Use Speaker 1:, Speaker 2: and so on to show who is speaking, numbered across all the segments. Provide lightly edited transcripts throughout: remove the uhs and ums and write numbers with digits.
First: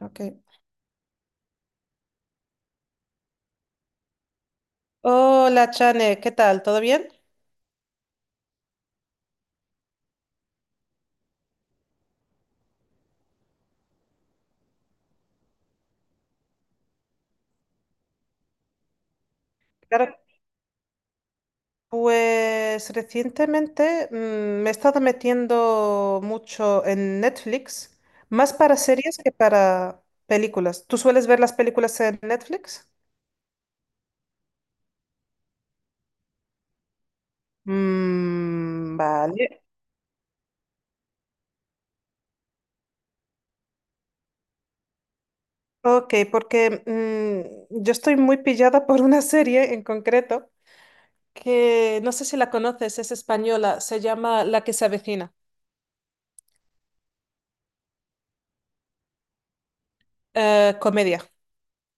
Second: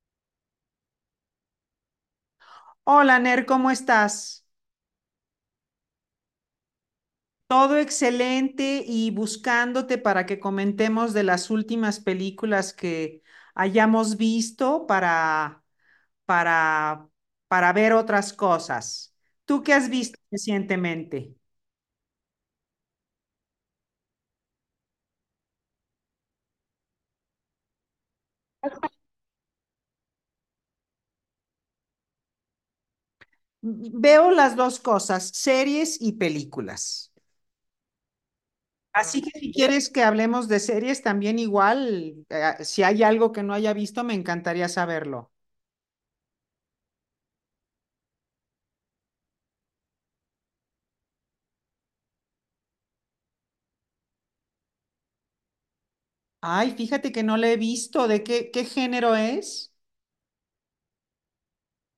Speaker 1: Ok.
Speaker 2: Hola, Ner, ¿cómo estás?
Speaker 1: Hola, Chane, ¿qué tal? ¿Todo bien?
Speaker 2: Todo excelente y buscándote para que comentemos de las últimas películas que hayamos visto para, para ver otras cosas. ¿Tú qué has
Speaker 1: Claro.
Speaker 2: visto recientemente?
Speaker 1: Pues recientemente me he estado metiendo mucho en Netflix, más para series que para películas. ¿Tú sueles ver las películas en Netflix?
Speaker 2: Veo las dos cosas, series y películas.
Speaker 1: Mm,
Speaker 2: Así que si
Speaker 1: vale.
Speaker 2: quieres que hablemos de series también igual, si hay algo que no haya visto, me encantaría saberlo.
Speaker 1: Ok, porque yo estoy muy pillada por una serie en concreto que no sé si la conoces, es española, se llama La que se avecina.
Speaker 2: Ay, fíjate que no le he visto. Qué género es?
Speaker 1: Comedia.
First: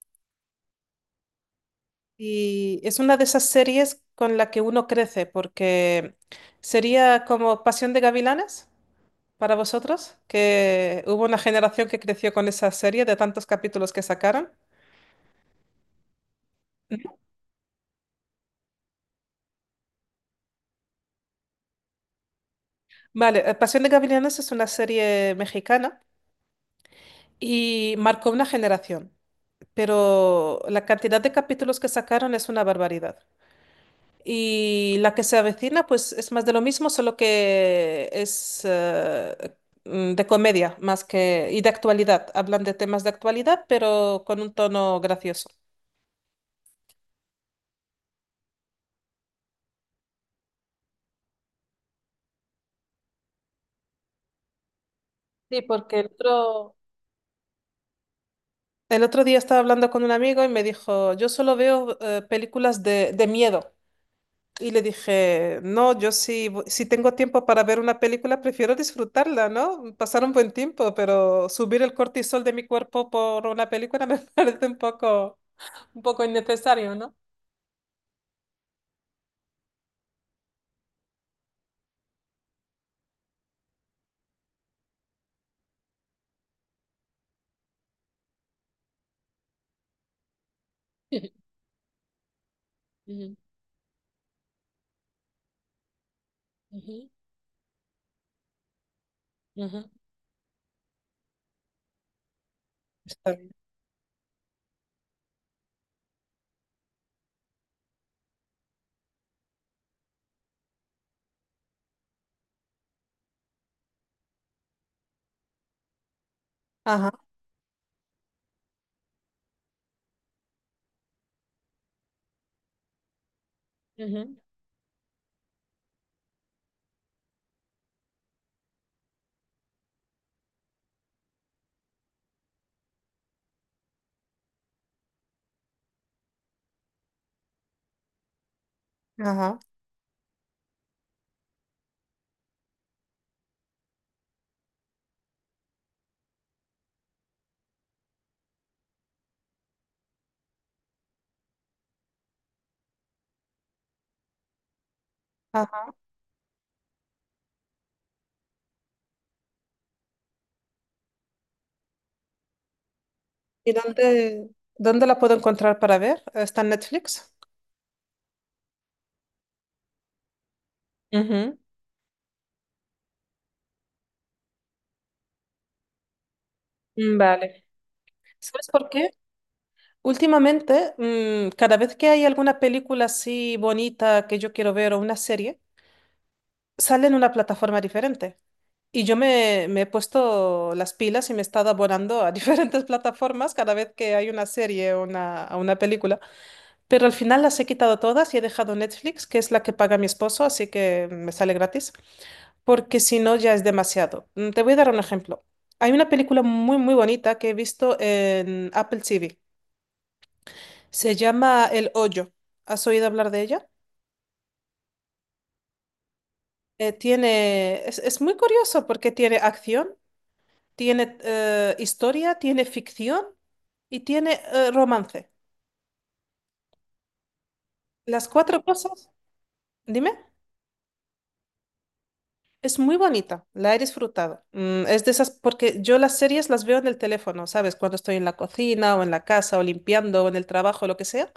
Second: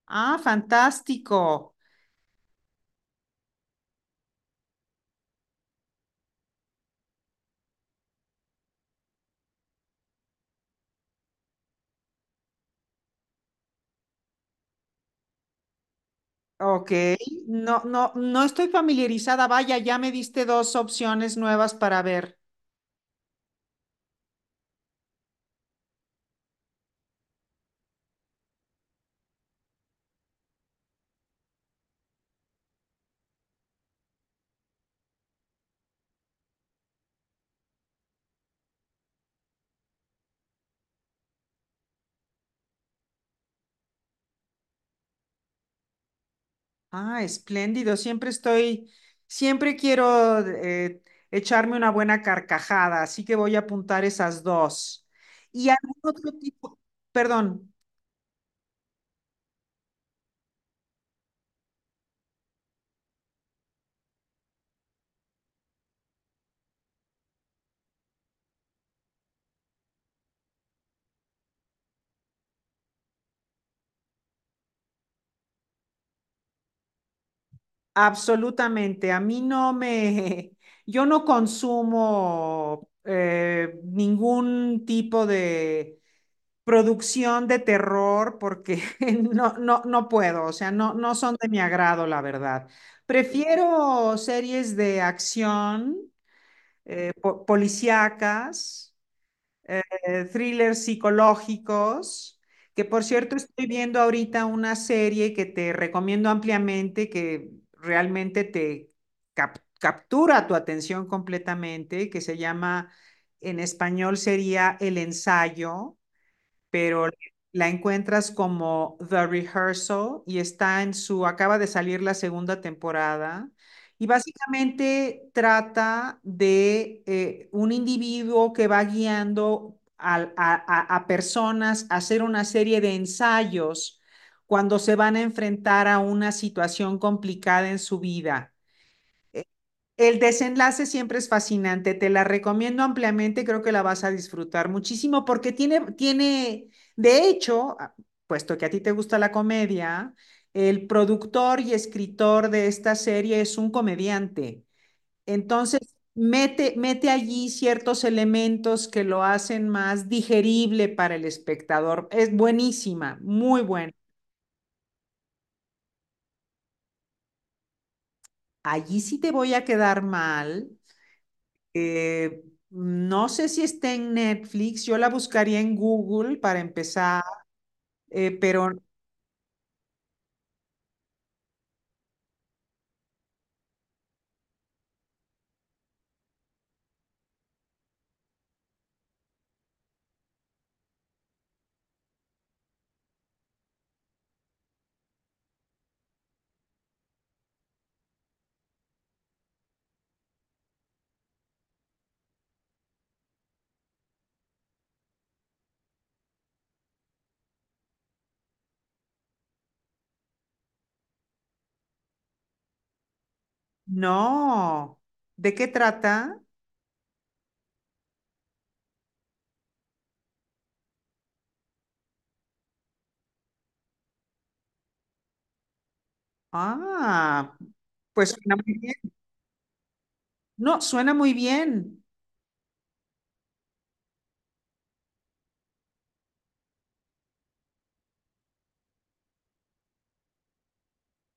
Speaker 2: Ah, fantástico.
Speaker 1: Y es una de esas series con la que uno crece, porque sería como Pasión de Gavilanes para vosotros, que hubo una generación que creció con esa serie de tantos capítulos que sacaron.
Speaker 2: Ok, no, no, no estoy familiarizada. Vaya, ya me diste dos opciones nuevas para ver.
Speaker 1: Vale, Pasión de Gavilanes es una serie mexicana y marcó una generación, pero la cantidad de capítulos que sacaron es una barbaridad. Y la que se avecina, pues es más de lo mismo, solo que es de comedia más que y de actualidad. Hablan de temas de actualidad, pero con un tono gracioso.
Speaker 2: Ah, espléndido. Siempre quiero echarme una buena carcajada, así que voy a apuntar esas dos.
Speaker 1: Sí,
Speaker 2: Y algún
Speaker 1: porque el
Speaker 2: otro
Speaker 1: otro...
Speaker 2: tipo, perdón,
Speaker 1: El otro día estaba hablando con un amigo y me dijo, yo solo veo películas de miedo. Y le dije, no, yo sí, si tengo tiempo para ver una película, prefiero disfrutarla, ¿no? Pasar un buen tiempo, pero subir el cortisol de mi cuerpo por una película me parece un poco... Un poco innecesario, ¿no?
Speaker 2: absolutamente. A mí no me, yo no consumo ningún tipo de producción de terror porque no, no, no puedo, o sea, no, no son de mi agrado, la verdad.
Speaker 1: Ujú,
Speaker 2: Prefiero series de acción,
Speaker 1: ujú,
Speaker 2: policíacas, eh,
Speaker 1: ujú.
Speaker 2: thrillers psicológicos, que por
Speaker 1: Está
Speaker 2: cierto
Speaker 1: bien.
Speaker 2: estoy viendo ahorita una serie que te recomiendo ampliamente, que realmente te captura tu atención completamente, que se llama, en español sería El Ensayo, pero
Speaker 1: Ajá,
Speaker 2: la encuentras como The Rehearsal y está en su, acaba de salir la segunda temporada. Y
Speaker 1: ujú.
Speaker 2: básicamente trata de un individuo que va guiando a, a personas a hacer una serie de ensayos cuando se van a enfrentar a una situación complicada en su vida.
Speaker 1: Ajá,
Speaker 2: El desenlace siempre es fascinante, te la recomiendo ampliamente, creo que la vas a disfrutar muchísimo porque de hecho, ah, puesto que a ti te gusta la comedia, el productor y escritor de esta serie es un comediante. Entonces,
Speaker 1: ajá.
Speaker 2: mete allí ciertos elementos que lo hacen más digerible para el espectador. Es buenísima, muy
Speaker 1: ¿Y
Speaker 2: buena.
Speaker 1: dónde, dónde la puedo encontrar para ver? ¿Está en Netflix?
Speaker 2: Allí sí te voy a quedar mal.
Speaker 1: Ujú.
Speaker 2: Eh, no sé si está en Netflix, yo la buscaría en Google para
Speaker 1: Mm,
Speaker 2: empezar,
Speaker 1: vale. ¿Sabes
Speaker 2: pero
Speaker 1: por qué? Últimamente, cada vez que hay alguna película así bonita que yo quiero ver o una serie, sale en una plataforma diferente. Y yo me he puesto las pilas y me he estado abonando a diferentes plataformas cada vez que hay una serie a una película. Pero al final las he quitado todas y he dejado Netflix, que es la que paga mi esposo, así que me sale gratis, porque si no ya es demasiado. Te voy a dar un ejemplo. Hay una película muy, muy bonita que he visto en Apple TV. Se llama El Hoyo. ¿Has oído hablar de ella?
Speaker 2: no. ¿De qué trata?
Speaker 1: Es muy curioso porque tiene acción, tiene historia, tiene ficción y tiene romance.
Speaker 2: Ah,
Speaker 1: Las
Speaker 2: pues suena
Speaker 1: cuatro
Speaker 2: muy bien.
Speaker 1: cosas, dime.
Speaker 2: No, suena muy bien,
Speaker 1: Es muy bonita, la he disfrutado. Mm, es de esas, porque yo las series las veo en el teléfono, ¿sabes? Cuando estoy en la cocina o en la casa o limpiando o en el trabajo, lo que sea,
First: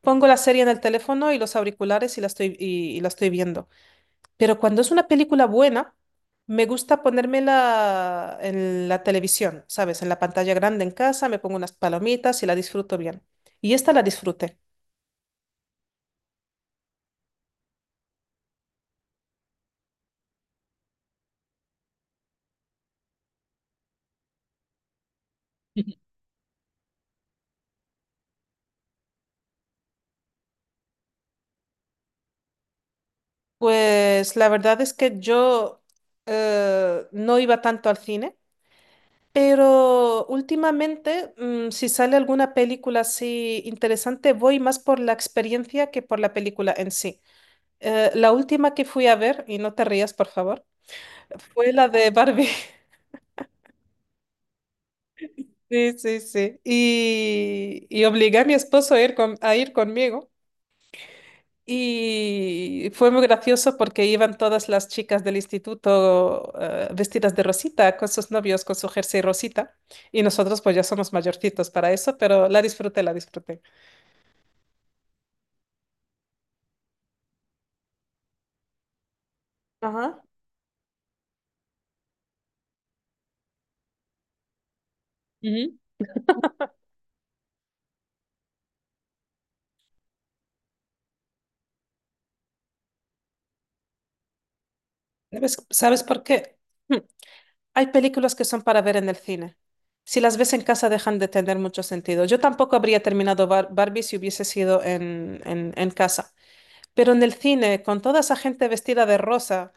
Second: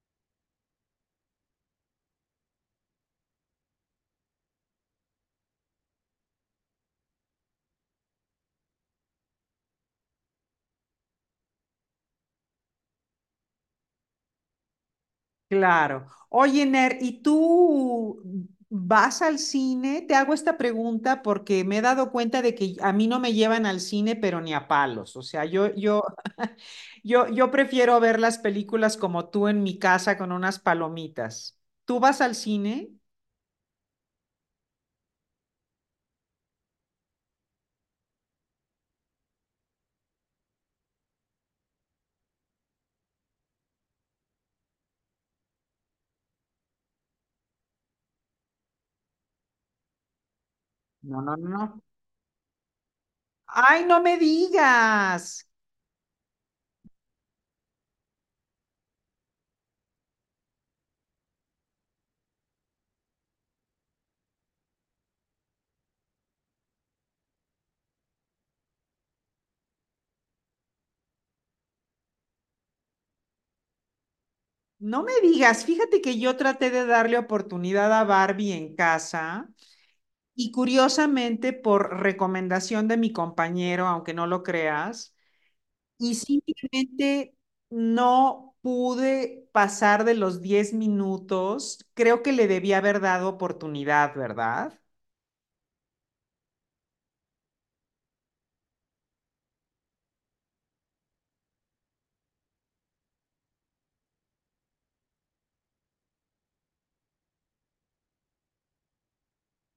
Speaker 1: pongo la serie en el teléfono y los auriculares y la estoy, y la estoy viendo. Pero cuando es una película buena, me gusta ponérmela en la televisión, ¿sabes? En la pantalla grande en casa, me pongo unas palomitas y la disfruto bien. Y esta la disfruté.
Speaker 2: claro. Oye, Ner, ¿y tú vas al cine? Te hago esta pregunta porque me he dado cuenta de que a mí no me llevan al cine, pero ni a palos. O sea, yo yo prefiero ver las películas como tú en mi casa con unas palomitas. ¿Tú vas al cine?
Speaker 1: Pues la verdad es que yo no iba tanto al cine. Pero últimamente, si sale alguna película así interesante, voy más por la experiencia que por la película en sí. La última que fui a ver, y no te rías, por favor,
Speaker 2: No, no, no,
Speaker 1: fue
Speaker 2: no.
Speaker 1: la de Barbie.
Speaker 2: Ay, no me digas,
Speaker 1: Sí, sí, sí. Y obligué a mi esposo a ir, a ir conmigo. Y fue muy gracioso porque iban todas las chicas del instituto, vestidas de rosita, con sus novios, con su jersey rosita. Y nosotros pues ya somos mayorcitos para eso, pero la disfruté, la disfruté.
Speaker 2: no me digas. Fíjate que yo traté de darle oportunidad a Barbie en casa
Speaker 1: Ajá.
Speaker 2: y curiosamente por recomendación de mi compañero, aunque no lo creas,
Speaker 1: Ujú.
Speaker 2: y simplemente no pude pasar de los 10 minutos. Creo que le debía haber dado oportunidad, ¿verdad?
Speaker 1: ¿Sabes, sabes por qué? Hmm. Hay películas que son para ver en el cine. Si las ves en casa dejan de tener mucho sentido. Yo tampoco habría terminado Barbie si hubiese sido en casa. Pero en el cine, con toda esa gente vestida de rosa,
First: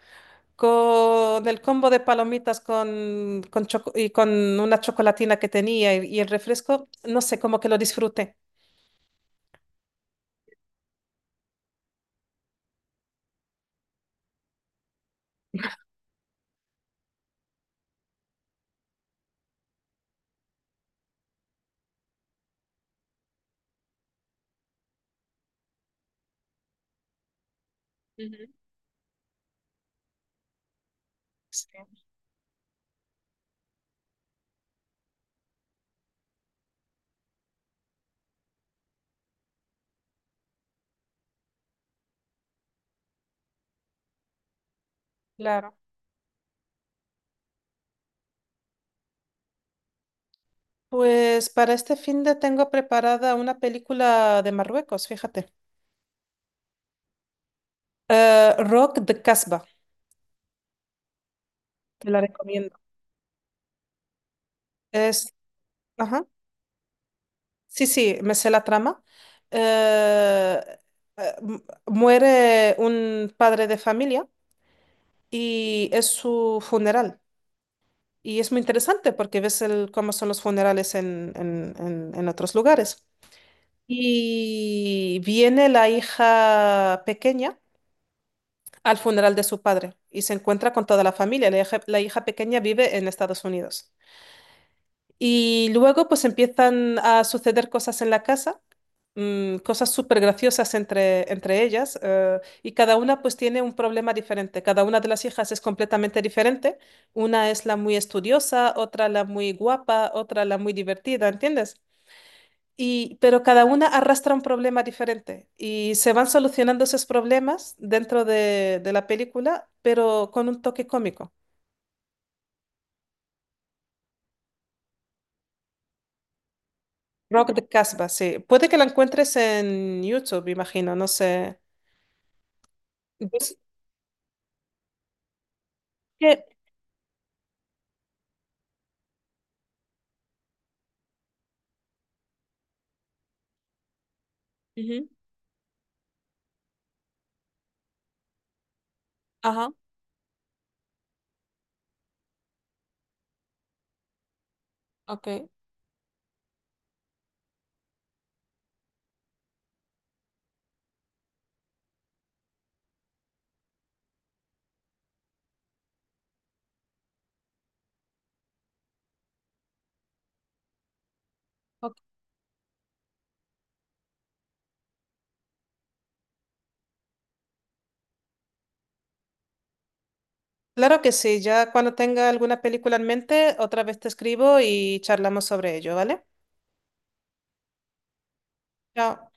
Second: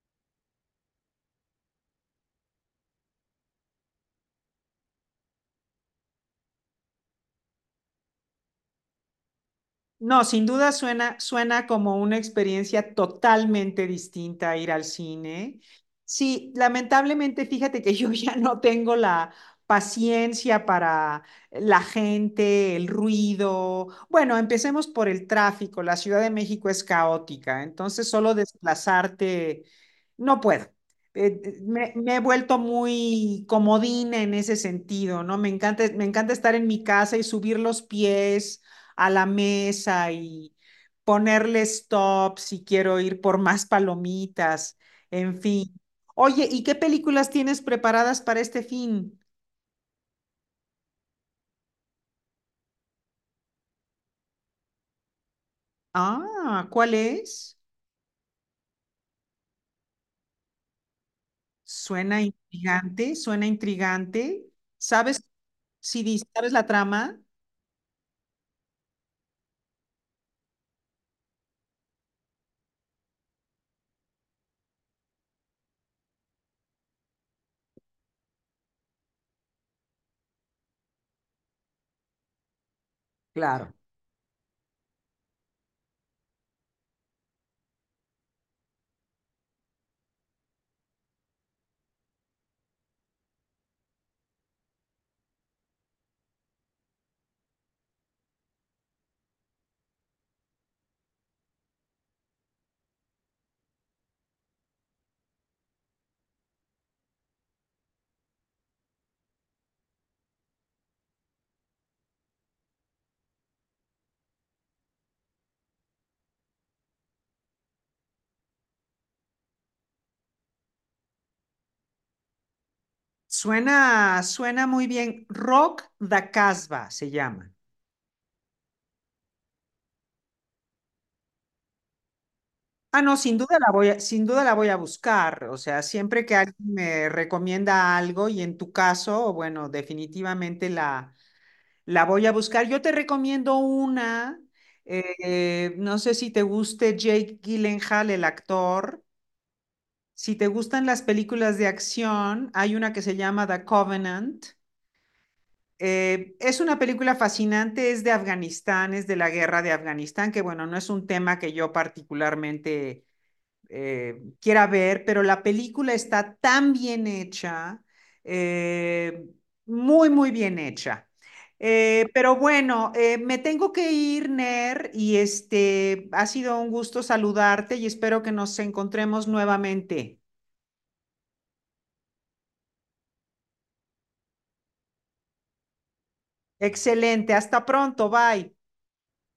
Speaker 1: con el combo de palomitas con y con una chocolatina que tenía y el refresco, no sé, como que lo disfruté.
Speaker 2: No, sin duda suena, suena como una experiencia totalmente distinta a ir al cine. Sí, lamentablemente, fíjate que yo ya no tengo la paciencia para la gente, el ruido. Bueno, empecemos por el tráfico. La Ciudad de México es caótica, entonces solo
Speaker 1: Ujú,
Speaker 2: desplazarte, no puedo.
Speaker 1: sí.
Speaker 2: Me he vuelto muy comodina en ese sentido, ¿no? Me encanta estar en mi casa y subir los pies a la mesa y ponerle stop si quiero ir por más palomitas, en
Speaker 1: Claro.
Speaker 2: fin. Oye, ¿y qué películas tienes preparadas para este fin?
Speaker 1: Pues para este fin de tengo preparada una película de Marruecos, fíjate.
Speaker 2: Ah, ¿cuál es?
Speaker 1: Rock de Casbah, te
Speaker 2: Suena
Speaker 1: la recomiendo.
Speaker 2: intrigante, suena intrigante. ¿Sabes
Speaker 1: Es,
Speaker 2: si
Speaker 1: ajá,
Speaker 2: sabes la trama?
Speaker 1: sí, sí, me sé la trama. Eh, eh, mu- muere un padre de familia y es su funeral. Y es muy interesante porque ves el, cómo son los funerales en, en otros lugares.
Speaker 2: Claro.
Speaker 1: Y viene la hija pequeña al funeral de su padre y se encuentra con toda la familia. La hija pequeña vive en Estados Unidos. Y luego pues empiezan a suceder cosas en la casa, cosas súper graciosas entre ellas, y cada una pues tiene un problema diferente. Cada una de las hijas es completamente diferente. Una es la muy estudiosa, otra la muy guapa, otra la muy divertida, ¿entiendes? Y, pero cada una arrastra un problema diferente y se van solucionando esos problemas dentro de la película, pero con un toque cómico.
Speaker 2: Suena, suena muy bien. Rock da Casbah se llama.
Speaker 1: Rock de Casbah, sí. Puede que la encuentres en YouTube, imagino, no sé.
Speaker 2: Ah, no, sin
Speaker 1: Pues,
Speaker 2: duda sin duda la voy a buscar. O sea, siempre que
Speaker 1: que-
Speaker 2: alguien me recomienda algo y en tu caso, bueno, definitivamente la, la voy a buscar. Yo te recomiendo una,
Speaker 1: Ujú.
Speaker 2: no sé si te guste Jake Gyllenhaal, el actor.
Speaker 1: Ajá,
Speaker 2: Si te gustan las películas de acción, hay una que se llama The Covenant.
Speaker 1: ok.
Speaker 2: Es una película fascinante, es de Afganistán, es de la guerra de Afganistán, que bueno, no es un tema que yo particularmente quiera ver, pero la película está tan bien hecha, eh, muy, muy bien hecha.
Speaker 1: Ok.
Speaker 2: Pero bueno, me tengo que ir, Ner, y este ha sido un gusto saludarte y espero que nos encontremos nuevamente.
Speaker 1: Claro que sí, ya cuando tenga alguna película en mente, otra vez te escribo y charlamos sobre ello, ¿vale?
Speaker 2: Excelente, hasta pronto, bye.
Speaker 1: Chao.